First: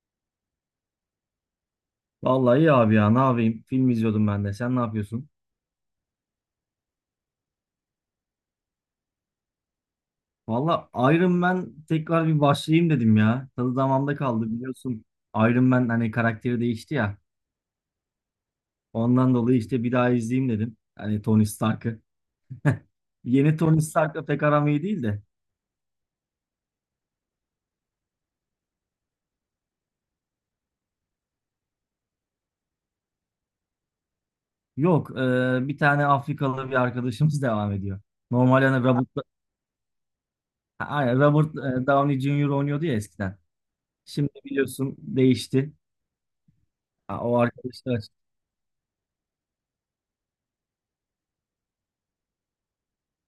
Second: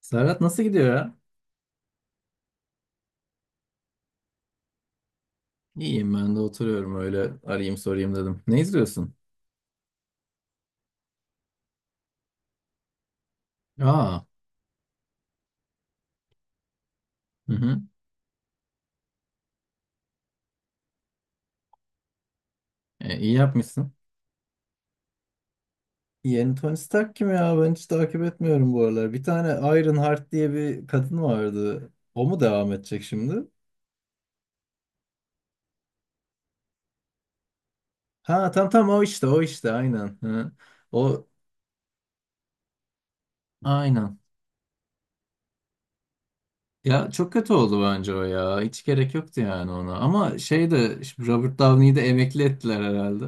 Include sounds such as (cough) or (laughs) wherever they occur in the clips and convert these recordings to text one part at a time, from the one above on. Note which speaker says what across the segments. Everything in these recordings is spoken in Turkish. Speaker 1: Serhat nasıl gidiyor ya?
Speaker 2: Vallahi iyi abi ya, ne yapayım? Film izliyordum ben de. Sen ne yapıyorsun?
Speaker 1: İyiyim ben de oturuyorum öyle arayayım sorayım dedim. Ne izliyorsun?
Speaker 2: Vallahi Iron Man tekrar bir başlayayım dedim ya. Tadı damağımda
Speaker 1: Aa,
Speaker 2: kaldı biliyorsun. Iron Man hani karakteri değişti ya.
Speaker 1: hı hı.
Speaker 2: Ondan dolayı işte bir daha izleyeyim dedim. Hani Tony Stark'ı. (laughs)
Speaker 1: İyi
Speaker 2: Yeni Tony
Speaker 1: yapmışsın.
Speaker 2: Stark'la pek aram iyi değil de.
Speaker 1: Yeni Tony Stark kim ya? Ben hiç takip etmiyorum bu aralar. Bir tane Iron Heart diye bir kadın vardı. O mu devam edecek şimdi?
Speaker 2: Yok bir tane Afrikalı bir arkadaşımız (laughs) devam ediyor.
Speaker 1: Ha,
Speaker 2: Normalde
Speaker 1: tam
Speaker 2: hani
Speaker 1: tam, o işte o işte aynen. Hı.
Speaker 2: Aynen
Speaker 1: O,
Speaker 2: Robert Downey Jr. oynuyordu ya eskiden.
Speaker 1: aynen.
Speaker 2: Şimdi biliyorsun değişti.
Speaker 1: Ya,
Speaker 2: Ha,
Speaker 1: çok
Speaker 2: o
Speaker 1: kötü oldu
Speaker 2: arkadaşlar.
Speaker 1: bence o ya. Hiç gerek yoktu yani ona. Ama şey de, şimdi Robert Downey'i de emekli ettiler herhalde.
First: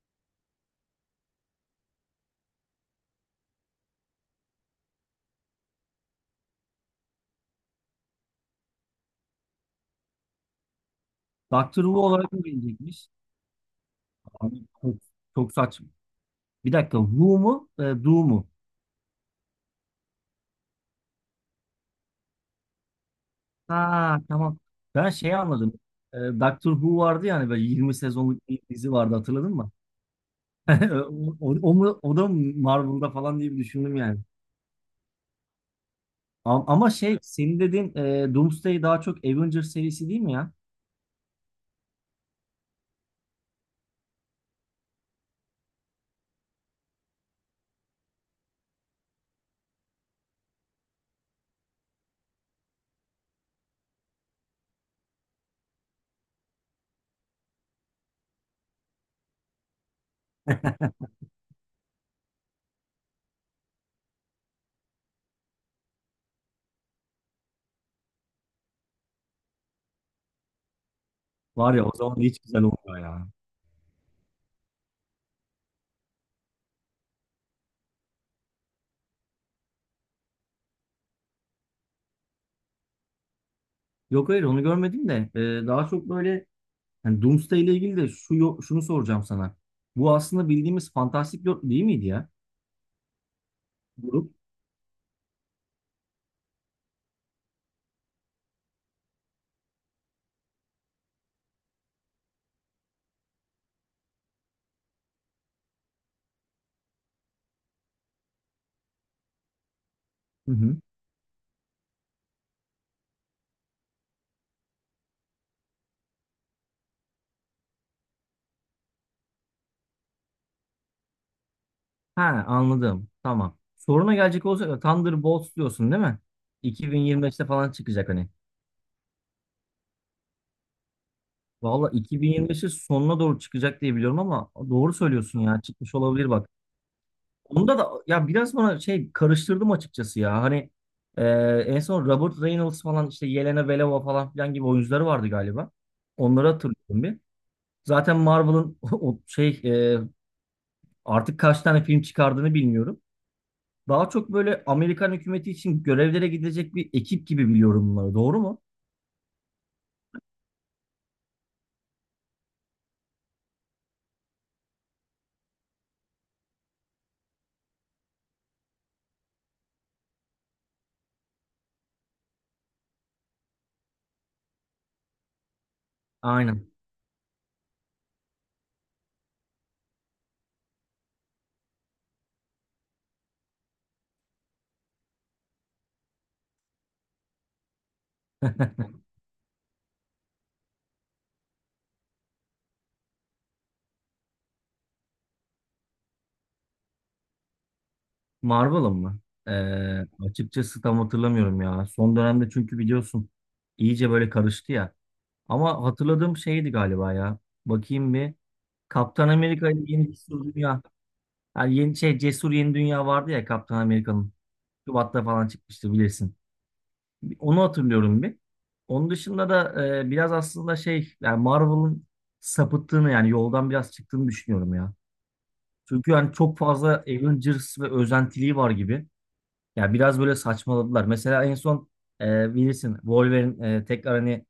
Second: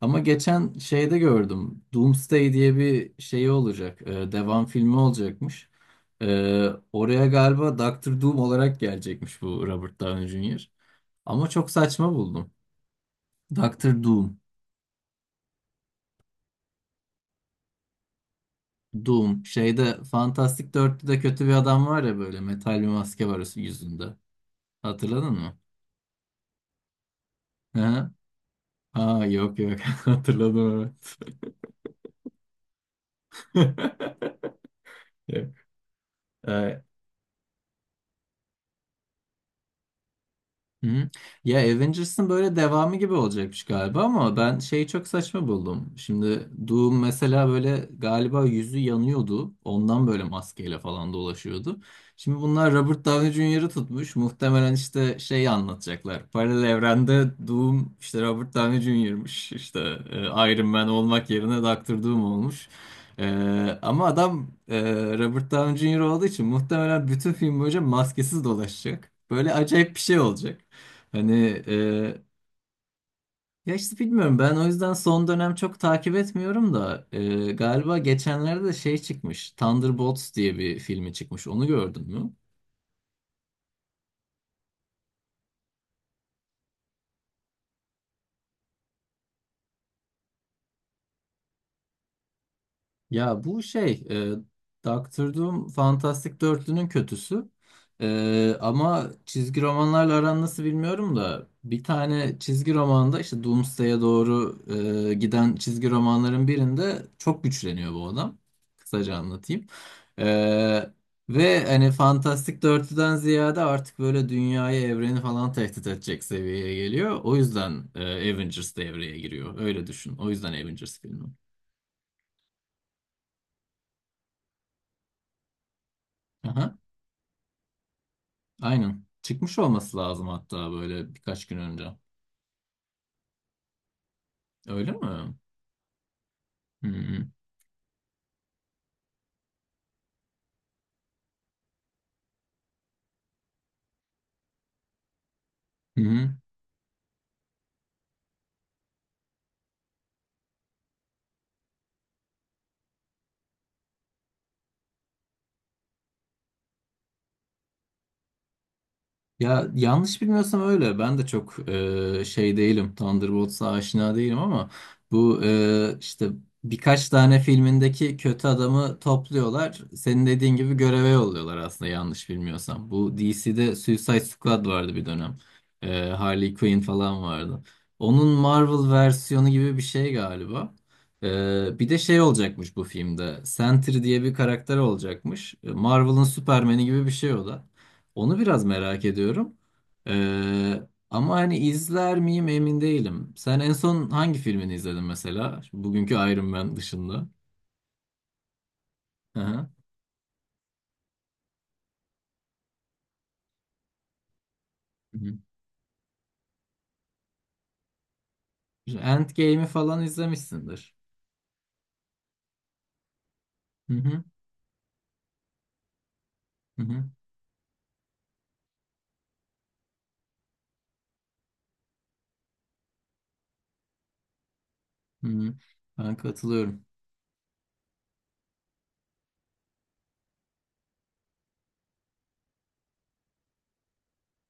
Speaker 1: Ama geçen şeyde gördüm. Doomsday diye bir şey olacak. Devam filmi olacakmış. E, Oraya galiba Doktor Doom olarak gelecekmiş bu Robert Downey Jr. Ama çok
Speaker 2: Doctor Who
Speaker 1: saçma
Speaker 2: olarak mı
Speaker 1: buldum.
Speaker 2: bilinecekmiş?
Speaker 1: Doktor Doom.
Speaker 2: Abi, çok, çok saçma. Bir dakika. Who mu? Do mu?
Speaker 1: Doom. Şeyde Fantastic 4'te kötü bir adam var ya, böyle metal bir maske var yüzünde.
Speaker 2: Ha, tamam. Ben
Speaker 1: Hatırladın
Speaker 2: şey
Speaker 1: mı?
Speaker 2: anladım. Doctor Who vardı yani, böyle 20
Speaker 1: (laughs)
Speaker 2: sezonluk bir dizi vardı,
Speaker 1: Aa,
Speaker 2: hatırladın
Speaker 1: yok
Speaker 2: mı?
Speaker 1: yok, (laughs)
Speaker 2: (laughs)
Speaker 1: hatırladım
Speaker 2: O da mı Marvel'da falan diye bir
Speaker 1: evet.
Speaker 2: düşündüm yani.
Speaker 1: (laughs) Yok.
Speaker 2: Ama,
Speaker 1: Ee,
Speaker 2: ama şey senin dediğin Doomsday daha çok Avengers serisi değil mi ya?
Speaker 1: Hı. Ya, Avengers'ın böyle devamı gibi olacakmış galiba ama ben şeyi çok saçma buldum. Şimdi Doom mesela böyle galiba yüzü yanıyordu. Ondan böyle maskeyle falan dolaşıyordu. Şimdi bunlar Robert Downey Jr.'ı tutmuş. Muhtemelen işte şeyi anlatacaklar. Paralel evrende Doom işte Robert Downey Jr.'mış. İşte Iron Man olmak yerine Doctor Doom olmuş. E, Ama adam, Robert Downey Jr. olduğu için muhtemelen bütün film boyunca maskesiz dolaşacak. Böyle acayip bir şey olacak. Hani
Speaker 2: Var ya, o zaman hiç güzel olmuyor ya.
Speaker 1: ya, işte bilmiyorum, ben o yüzden son dönem çok takip etmiyorum da galiba geçenlerde de şey çıkmış, Thunderbolts diye bir filmi çıkmış, onu gördün mü?
Speaker 2: Yok, hayır, onu görmedim de daha çok böyle hani Doomsday ile ilgili de şunu soracağım sana. Bu aslında bildiğimiz fantastik dörtlü değil miydi ya?
Speaker 1: Ya bu
Speaker 2: Grup.
Speaker 1: Doctor Doom Fantastic Dörtlü'nün kötüsü. Ama çizgi romanlarla aran nasıl bilmiyorum da bir tane çizgi romanda işte Doomsday'e doğru giden çizgi romanların birinde çok güçleniyor bu adam. Kısaca anlatayım.
Speaker 2: Hı hı.
Speaker 1: E, ve hani Fantastic Dörtlü'den ziyade artık böyle dünyayı, evreni falan tehdit edecek seviyeye geliyor. O yüzden Avengers devreye giriyor. Öyle düşün. O yüzden Avengers filmi.
Speaker 2: Ha, anladım. Tamam. Soruna gelecek olursak Thunderbolts diyorsun değil mi?
Speaker 1: Aha.
Speaker 2: 2025'te falan çıkacak hani.
Speaker 1: Aynen. Çıkmış olması lazım hatta, böyle birkaç gün
Speaker 2: Valla
Speaker 1: önce.
Speaker 2: 2025'in sonuna doğru çıkacak diye biliyorum ama
Speaker 1: Öyle
Speaker 2: doğru
Speaker 1: mi?
Speaker 2: söylüyorsun ya, çıkmış olabilir bak.
Speaker 1: Hı hı.
Speaker 2: Onda da ya biraz bana şey karıştırdım açıkçası ya. Hani e, en son Robert Reynolds falan, işte Yelena Belova falan filan gibi oyuncuları vardı galiba.
Speaker 1: Hı hı.
Speaker 2: Onları hatırlıyorum bir. Zaten Marvel'ın (laughs) o şey artık kaç tane film çıkardığını bilmiyorum. Daha çok böyle Amerikan hükümeti için görevlere gidecek bir ekip gibi biliyorum bunları. Doğru mu?
Speaker 1: Ya, yanlış bilmiyorsam öyle. Ben de çok şey değilim, Thunderbolts'a aşina değilim ama bu işte birkaç tane filmindeki kötü adamı topluyorlar. Senin dediğin gibi göreve yolluyorlar aslında, yanlış bilmiyorsam. Bu DC'de Suicide Squad vardı bir dönem. Harley
Speaker 2: Aynen.
Speaker 1: Quinn falan vardı. Onun Marvel versiyonu gibi bir şey galiba. Bir de şey olacakmış bu filmde. Sentry diye bir karakter olacakmış. Marvel'ın Superman'i gibi bir şey o da. Onu biraz merak
Speaker 2: (laughs)
Speaker 1: ediyorum. Ee, ama hani izler miyim emin değilim. Sen en son hangi filmini izledin mesela? Şu bugünkü Iron Man dışında.
Speaker 2: Marvel'ın mı?
Speaker 1: Hı
Speaker 2: Ee,
Speaker 1: hı.
Speaker 2: açıkçası tam hatırlamıyorum ya. Son dönemde çünkü biliyorsun iyice böyle karıştı ya.
Speaker 1: Hı hı.
Speaker 2: Ama hatırladığım şeydi galiba ya. Bakayım bir. Kaptan
Speaker 1: Endgame'i
Speaker 2: Amerika ile
Speaker 1: falan
Speaker 2: Yeni Cesur Dünya.
Speaker 1: izlemişsindir.
Speaker 2: Yani yeni şey, Cesur Yeni Dünya vardı ya, Kaptan
Speaker 1: Hı hı.
Speaker 2: Amerika'nın. Şubat'ta falan çıkmıştı bilirsin.
Speaker 1: Hı hı.
Speaker 2: Onu hatırlıyorum bir. Onun dışında da biraz aslında şey, yani Marvel'ın sapıttığını, yani yoldan biraz çıktığını düşünüyorum ya.
Speaker 1: Hı hı.
Speaker 2: Çünkü
Speaker 1: Ben
Speaker 2: yani çok
Speaker 1: katılıyorum.
Speaker 2: fazla Avengers ve özentiliği var gibi. Ya biraz böyle saçmaladılar. Mesela en son bilirsin Wolverine tekrar hani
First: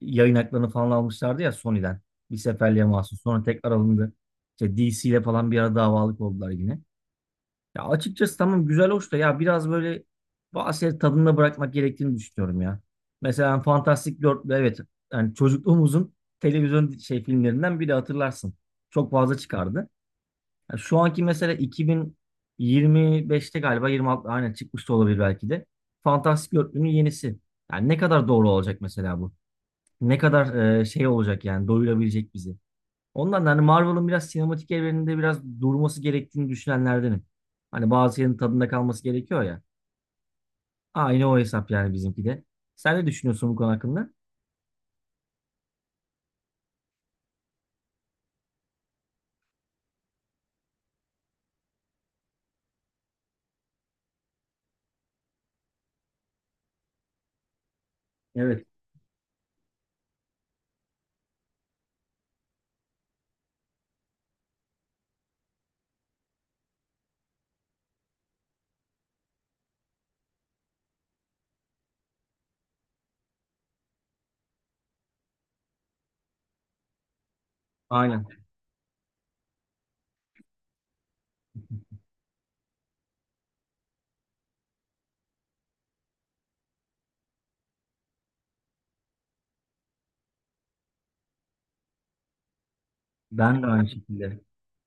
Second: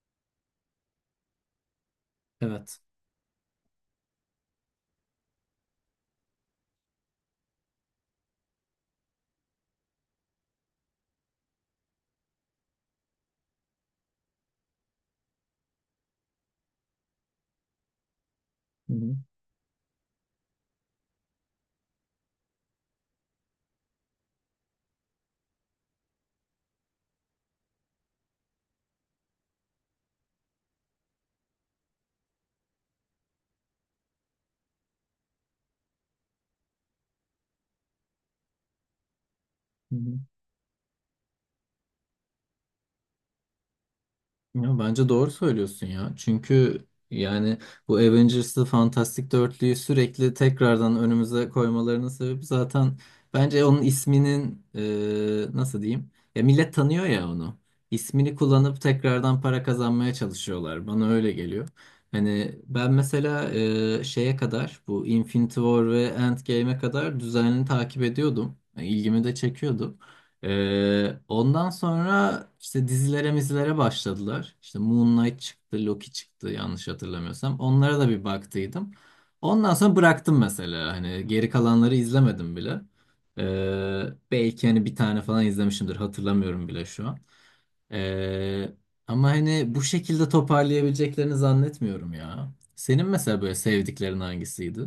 Speaker 2: yayın haklarını falan almışlardı ya Sony'den. Bir
Speaker 1: Evet.
Speaker 2: seferliğe mahsus. Sonra tekrar alındı. İşte DC ile falan bir ara davalık oldular yine. Ya açıkçası tamam, güzel hoş da ya biraz böyle bazı şeyleri tadında bırakmak gerektiğini düşünüyorum ya. Mesela Fantastic Dörtlü, evet, yani çocukluğumuzun televizyon şey filmlerinden biri, hatırlarsın.
Speaker 1: Hı
Speaker 2: Çok
Speaker 1: hı.
Speaker 2: fazla çıkardı. Yani şu anki mesela 2025'te galiba, 26 aynen, çıkmış da olabilir belki de. Fantastic Dörtlü'nün yenisi. Yani ne kadar doğru olacak mesela bu? Ne kadar şey olacak, yani doyurabilecek bizi? Ondan da hani Marvel'ın biraz sinematik evreninde biraz durması gerektiğini düşünenlerdenim. Hani bazı yerin tadında kalması gerekiyor ya.
Speaker 1: Hı hı.
Speaker 2: Aynı o hesap yani, bizimki de. Sen ne düşünüyorsun bu konu hakkında?
Speaker 1: Ya, bence doğru söylüyorsun ya. Çünkü yani bu Avengers'ı, Fantastic Dörtlüyü sürekli tekrardan önümüze koymalarının sebebi zaten bence onun isminin, nasıl diyeyim, ya millet tanıyor ya onu. İsmini
Speaker 2: Evet.
Speaker 1: kullanıp tekrardan para kazanmaya çalışıyorlar. Bana öyle geliyor. Hani ben mesela şeye kadar, bu Infinity War ve Endgame'e kadar düzenli takip ediyordum. Yani İlgimi de çekiyordu. Ondan sonra işte dizilere mizilere başladılar. İşte Moon Knight çıktı, Loki çıktı yanlış hatırlamıyorsam. Onlara da bir
Speaker 2: Aynen.
Speaker 1: baktıydım. Ondan sonra bıraktım mesela. Hani geri kalanları izlemedim bile. Ee, Belki hani bir tane falan izlemişimdir. Hatırlamıyorum bile şu an. Ee, Ama hani bu şekilde toparlayabileceklerini zannetmiyorum ya. Senin mesela böyle
Speaker 2: Ben de aynı
Speaker 1: sevdiklerin
Speaker 2: şekilde.
Speaker 1: hangisiydi?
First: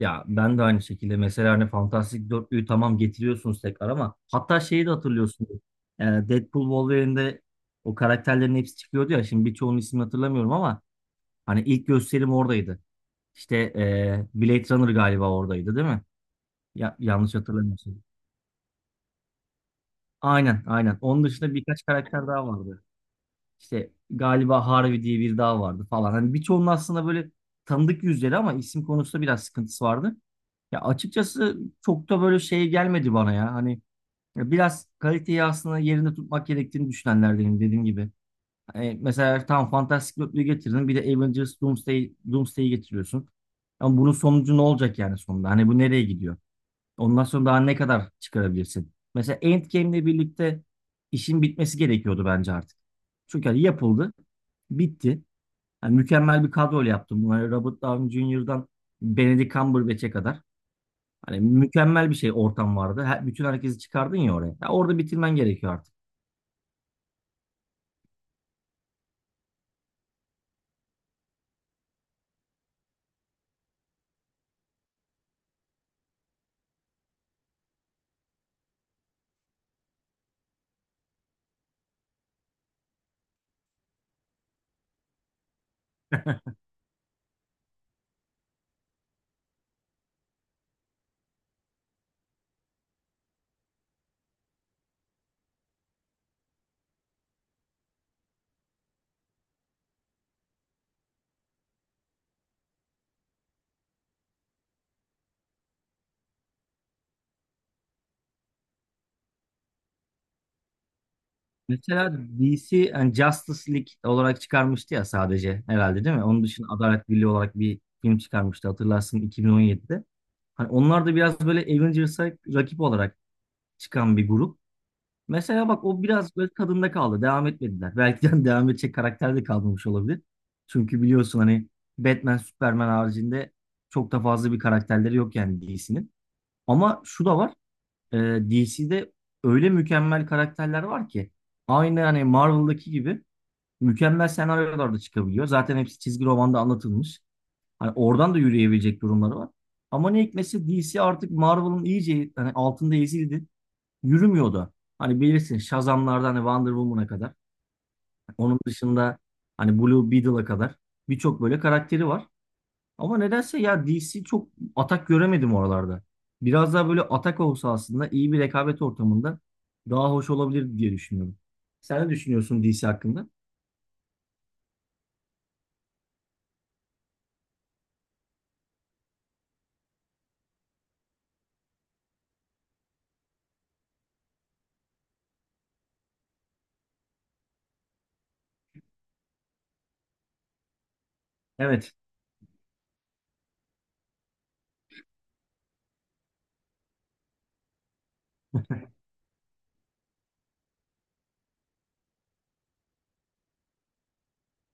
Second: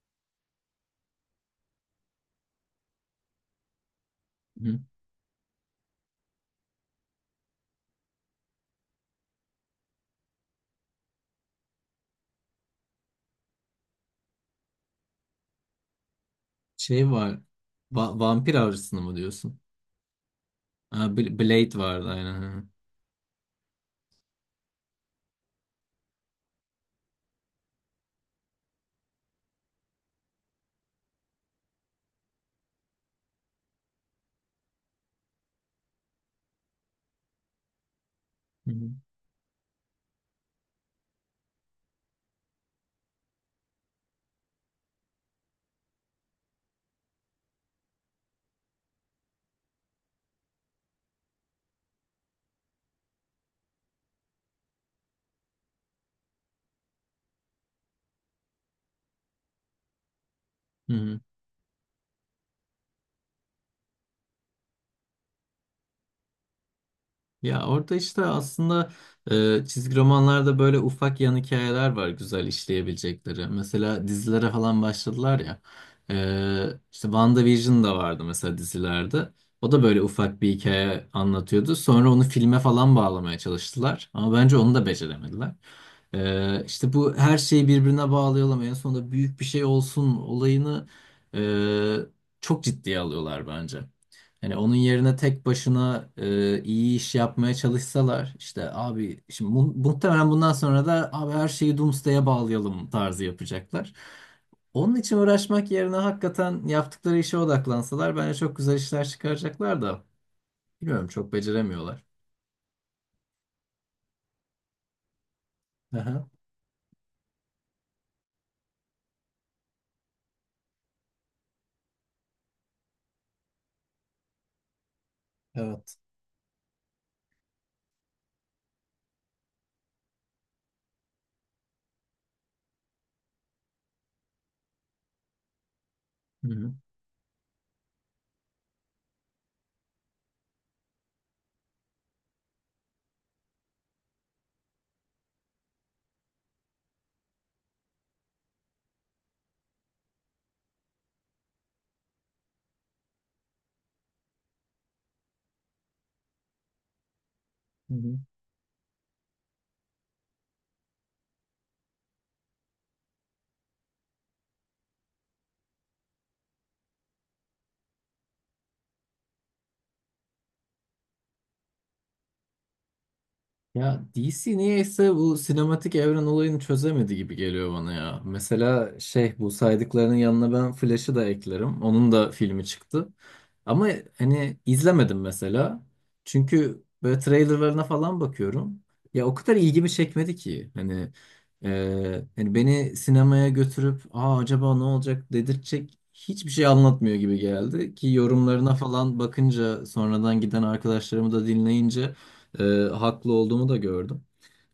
Speaker 2: Ya ben de aynı şekilde. Mesela hani Fantastic Dörtlüğü tamam, getiriyorsunuz tekrar ama hatta
Speaker 1: Hı.
Speaker 2: şeyi de hatırlıyorsunuz. Deadpool Wolverine'de o karakterlerin hepsi çıkıyordu ya. Şimdi birçoğunun ismini hatırlamıyorum ama hani ilk gösterim oradaydı. İşte Blade Runner galiba oradaydı değil mi? Ya,
Speaker 1: Şey
Speaker 2: yanlış
Speaker 1: var.
Speaker 2: hatırlamıyorsun.
Speaker 1: Vampir Avcısı'nı mı diyorsun?
Speaker 2: Aynen, aynen.
Speaker 1: Ha,
Speaker 2: Onun dışında
Speaker 1: Blade
Speaker 2: birkaç
Speaker 1: vardı
Speaker 2: karakter
Speaker 1: aynen.
Speaker 2: daha
Speaker 1: Ha.
Speaker 2: vardı. İşte galiba Harvey diye biri daha vardı falan. Hani birçoğunun aslında böyle tanıdık yüzleri ama isim konusunda biraz sıkıntısı vardı. Ya açıkçası çok da böyle şey gelmedi bana ya. Hani ya biraz kaliteyi aslında yerinde tutmak gerektiğini düşünenlerdenim, dediğim gibi.
Speaker 1: Hı hı.
Speaker 2: Hani mesela tam Fantastic Dörtlüğü getirdin. Bir de Avengers Doomsday, Doomsday'i getiriyorsun. Ama bunun sonucu ne olacak yani sonunda? Hani bu nereye gidiyor? Ondan sonra daha ne kadar çıkarabilirsin? Mesela Endgame'le birlikte işin bitmesi gerekiyordu bence artık. Çünkü hani yapıldı, bitti. Yani mükemmel bir kadroyla yaptım bunları, Robert Downey Jr.'dan Benedict Cumberbatch'e kadar.
Speaker 1: Hı hı.
Speaker 2: Hani mükemmel bir şey ortam vardı. Her, bütün herkesi çıkardın ya oraya. Ya orada bitirmen gerekiyor artık.
Speaker 1: Ya orada işte aslında çizgi romanlarda böyle ufak yan hikayeler var güzel işleyebilecekleri. Mesela dizilere falan başladılar ya. E, işte WandaVision da vardı mesela dizilerde. O da böyle ufak bir hikaye anlatıyordu. Sonra onu filme falan bağlamaya çalıştılar. Ama bence onu da beceremediler. E, işte bu her şeyi birbirine bağlayalım, en sonunda büyük bir şey olsun olayını çok ciddiye alıyorlar bence. Hani onun yerine tek başına iyi iş yapmaya çalışsalar, işte abi şimdi muhtemelen bundan sonra da abi her şeyi Doomsday'e bağlayalım tarzı yapacaklar. Onun için uğraşmak yerine hakikaten yaptıkları işe odaklansalar bence çok güzel işler çıkaracaklar da bilmiyorum, çok beceremiyorlar.
Speaker 2: Mesela DC yani Justice League olarak çıkarmıştı ya sadece, herhalde değil mi?
Speaker 1: Aha.
Speaker 2: Onun dışında Adalet Birliği olarak bir film çıkarmıştı, hatırlarsın, 2017'de. Hani onlar da biraz böyle Avengers'a rakip olarak çıkan bir grup. Mesela bak,
Speaker 1: Evet.
Speaker 2: o biraz böyle tadında kaldı. Devam etmediler. Belki de (laughs) devam edecek karakter de kalmamış olabilir. Çünkü biliyorsun hani Batman, Superman haricinde çok da fazla bir karakterleri yok yani DC'nin.
Speaker 1: Hı
Speaker 2: Ama şu da var. DC'de öyle mükemmel karakterler var ki aynı hani Marvel'daki gibi mükemmel senaryolarda çıkabiliyor. Zaten hepsi çizgi romanda anlatılmış. Hani oradan da yürüyebilecek durumları var. Ama ne hikmetse DC artık Marvel'ın iyice hani altında ezildi, yürümüyor da. Hani bilirsin Shazam'lardan hani Wonder Woman'a kadar.
Speaker 1: hı.
Speaker 2: Onun dışında hani Blue Beetle'a kadar birçok böyle karakteri var. Ama nedense ya DC çok atak göremedim oralarda. Biraz daha böyle atak olsa aslında iyi bir rekabet ortamında daha hoş olabilir diye düşünüyorum. Sen ne düşünüyorsun DC hakkında?
Speaker 1: Ya, DC niyeyse bu sinematik evren olayını çözemedi gibi geliyor bana ya. Mesela şey, bu saydıklarının yanına ben Flash'ı da eklerim. Onun da filmi çıktı. Ama hani izlemedim mesela. Çünkü böyle trailerlarına falan bakıyorum. Ya o kadar ilgimi çekmedi ki. Hani,
Speaker 2: Evet.
Speaker 1: beni sinemaya götürüp, aa, acaba ne olacak, dedirtecek hiçbir şey anlatmıyor gibi geldi. Ki yorumlarına falan bakınca, sonradan giden arkadaşlarımı da dinleyince e, haklı olduğumu da gördüm.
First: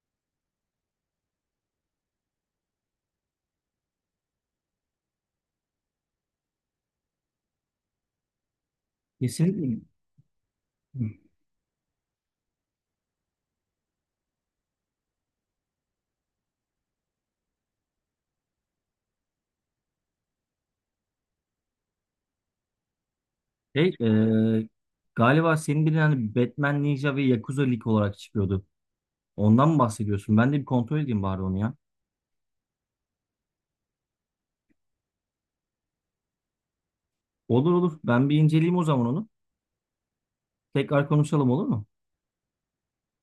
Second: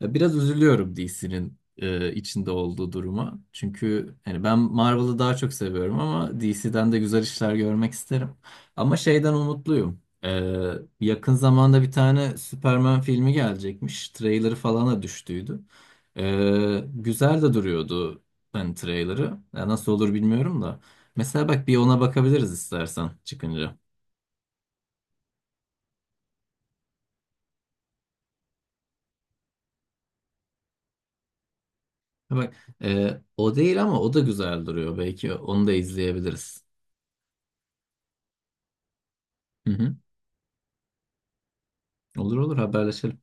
Speaker 1: Ya, biraz üzülüyorum DC'nin içinde olduğu duruma. Çünkü hani ben Marvel'ı daha çok seviyorum ama DC'den de güzel işler görmek isterim. Ama şeyden
Speaker 2: Kesinlikle.
Speaker 1: umutluyum. Yakın zamanda bir tane Superman filmi gelecekmiş. Trailer'ı falan da düştüydü. Güzel de duruyordu hani trailer'ı. Ya nasıl olur bilmiyorum da. Mesela bak, bir ona bakabiliriz istersen çıkınca.
Speaker 2: Şey, galiba senin bir hani Batman Ninja ve Yakuza League olarak çıkıyordu. Ondan mı bahsediyorsun? Ben de bir kontrol edeyim bari onu ya.
Speaker 1: Ha, bak, o değil ama o da güzel duruyor. Belki onu da izleyebiliriz.
Speaker 2: Olur olur. Ben bir inceleyeyim o zaman onu.
Speaker 1: Hı hı.
Speaker 2: Tekrar konuşalım, olur mu?
Speaker 1: Olur olur, haberleşelim.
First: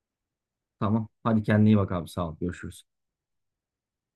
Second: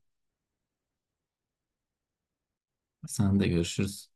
Speaker 2: Tamam. Hadi kendine iyi bak abi. Sağ ol. Görüşürüz.
Speaker 1: Sen de, görüşürüz.